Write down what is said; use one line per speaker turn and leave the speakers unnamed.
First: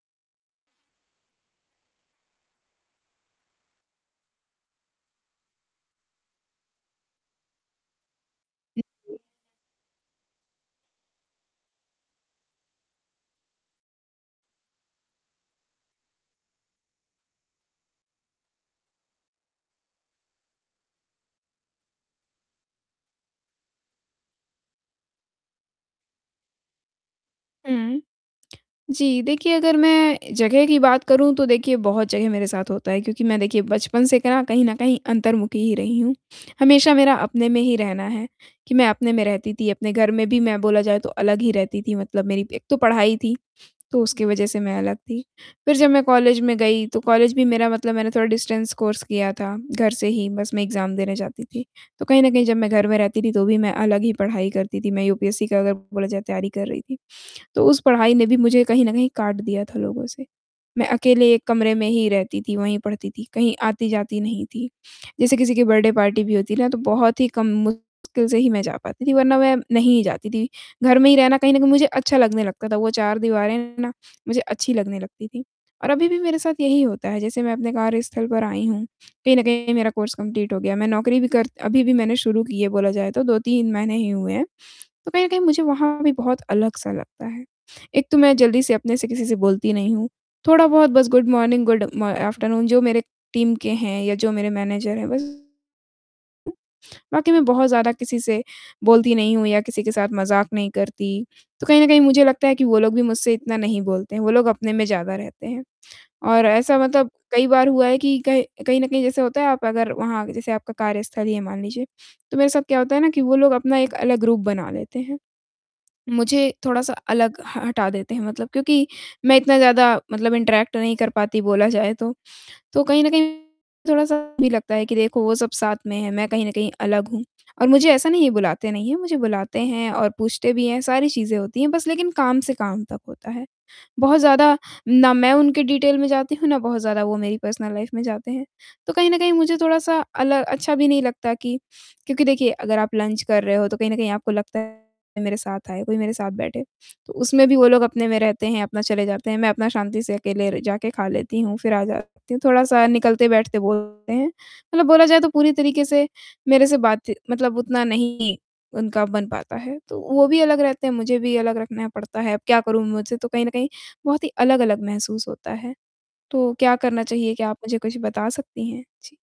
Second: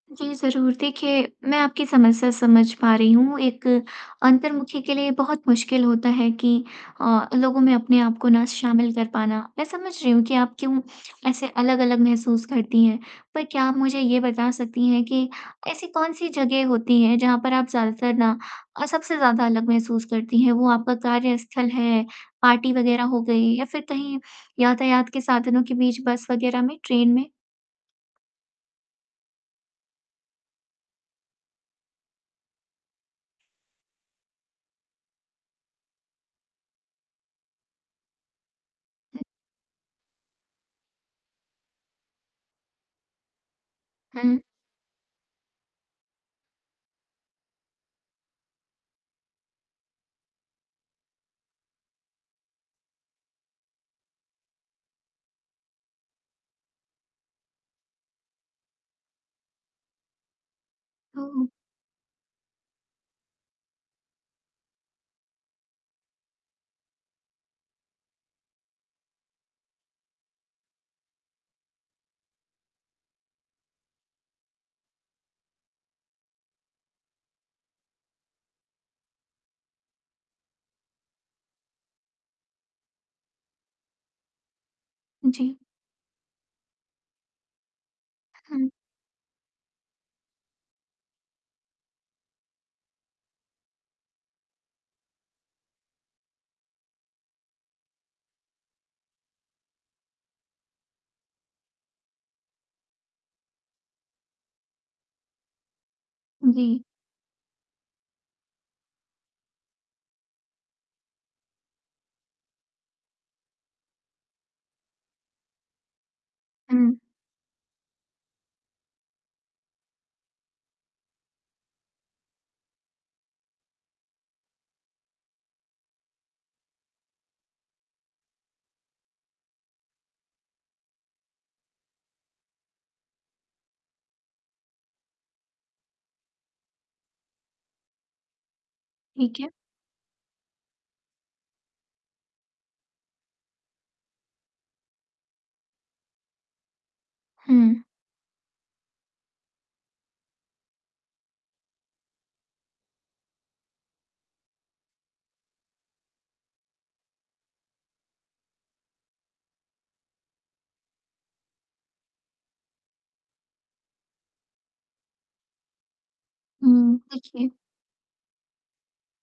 जी, ज़रूर देखिए मैं आपकी समस्या समझ पा रही हूँ, एक अंतर्मुखी के लिए बहुत मुश्किल होता है कि अ, लोगों में अपने आप को ना
हुँ,
शामिल कर
जी।
पाना। मैं समझ रही हूँ कि आप क्यों ऐसे अलग-अलग महसूस करती हैं। पर क्या आप मुझे ये बता सकती हैं कि ऐसी कौन-सी जगह होती हैं जहाँ पर आप ज़्यादातर ना अ, सबसे ज़्यादा अलग महसूस करती हैं? वो आपका कार्यस्थल है, पार्टी वग़ैरह हो गई या फ़िर कहीं यातायात के साधनों के बीच बस वगैरह में, ट्रेन में?
हुँ। जी, देखिए अगर मैं जगह की बात करूँ तो देखिए बहुत जगह मेरे साथ होता है क्योंकि मैं देखिए बचपन से कहें ना कहीं न कहीं अंतर्मुखी ही रही हूँ। हमेशा मेरा अपने में ही रहना है, कि मैं अपने
हुँ।
में रहती थी, अपने घर में भी मैं बोला जाए तो अलग ही रहती थी मतलब मेरी एक तो पढ़ाई थी, तो उसकी
हुँ।
वज़ह से मैं अलग थी। फ़िर जब मैं कॉलेज में गई तो कॉलेज भी मेरा मतलब मैंने थोड़ा डिस्टेंस कोर्स किया था घर से ही, बस मैं एग्ज़ाम देने जाती थी। तो कहीं न कहीं जब मैं घर में रहती थी तो भी मैं अलग ही पढ़ाई करती थी, मैं यूपीएससी का अगर बोला जाए तैयारी कर रही थी, तो उस पढ़ाई ने भी मुझे कहीं न कहीं काट दिया था लोगों से। मैं
हो
अकेले 1
ओ।
कमरे में ही रहती थी, वहीं पढ़ती थी, कहीं आती-जाती नहीं थी। जैसे किसी की बर्थडे पार्टी भी होती है ना तो बहुत ही कम मुश्किल से ही मैं जा पाती थी वरना मैं नहीं ही जाती थी। घर में ही रहना कहीं न कहीं मुझे अच्छा लगने लगता था वो 4 दीवारें ना मुझे अच्छी लगने लगती थी। और अभी भी मेरे साथ यही होता है जैसे मैं अपने कार्यस्थल पर आई हूँ। कहीं न कहीं मेरा कोर्स कंप्लीट हो गया। मैं नौकरी भी कर अभी-अभी मैंने शुरू की है बोला जाए तो 2-3 महीने ही हुए हैं, तो कहीं न कहीं
जी।
मुझे वहाँ भी बहुत अलग-सा लगता है। एक तो मैं
अ,
जल्दी
हुँ।
से अपने से किसी से बोलती नहीं हूँ, थोड़ा-बहुत बस गुड मॉर्निंग गुड म आफ्टरनून जो मेरे टीम के हैं या जो मेरे मैनेजर हैं बस [unintelligible] बाकी मैं बहुत ज़्यादा किसी से बोलती नहीं हूँ या किसी के साथ मज़ाक नहीं करती। तो कहीं न कहीं मुझे लगता है कि वो लोग भी मुझसे इतना नहीं बोलते हैं, वो लोग अपने में ज़्यादा रहते हैं। और ऐसा
जी।
मतलब कई बार हुआ है कि कह कहीं न कहीं जैसे होता है आप अगर वहाँ जैसे आपका कार्यस्थल ही है मान लीजिए, तो मेरे साथ क्या होता है ना कि वो लोग अपना एक अलग ग्रुप बना लेते हैं। मुझे थोड़ा-सा
हुँ।
अलग ह हटा देते हैं मतलब क्योंकि मैं इतना ज़्यादा मतलब इंटरैक्ट नहीं कर पाती बोला जाए तो। तो कहीं न कहीं थोड़ा-सा ये भी लगता है कि देखो वो सब साथ में है, मैं कहीं न कहीं अलग हूँ। और मुझे ऐसा नहीं है बुलाते नहीं हैं, मुझे बुलाते हैं और पूछते भी हैं, सारी चीज़ें होती हैं बस लेकिन काम से काम तक होता है। बहुत ज़्यादा ना मैं उनके डिटेल में जाती हूँ ना बहुत ज़्यादा वो मेरी पर्सनल लाइफ़ में जाते हैं। तो कहीं न कहीं
ठीक है।
मुझे थोड़ा-सा अल अच्छा भी नहीं लगता कि क्योंकि देखिए अगर आप लंच कर रहे हो तो कहीं न कहीं आपको लगता है मेरे साथ आए, कोई मेरे साथ बैठे तो उसमें भी वो
हुँ।
लोग अपने में रहते हैं, अपना चले जाते हैं। मैं अपना शांति से अकेले र जाके खा लेती हूँ फ़िर आ जाती हूँ, थोड़ा-सा निकलते, बैठते बोलते हैं। मतलब बोला जाए तो पूरी तरीके से मेरे से बातची मतलब उतना नहीं उनका बन पाता है, तो वो भी अलग रहते हैं, मुझे भी अलग रखना पड़ता है। अब क्या करूँ मुझे तो कहीं न कहीं बहुत ही अलग-अलग महसूस होता है। तो क्या
हुँ,
करना चाहिए? क्या
देखिए
आप मुझे कुछ बता सकती हैं? जी।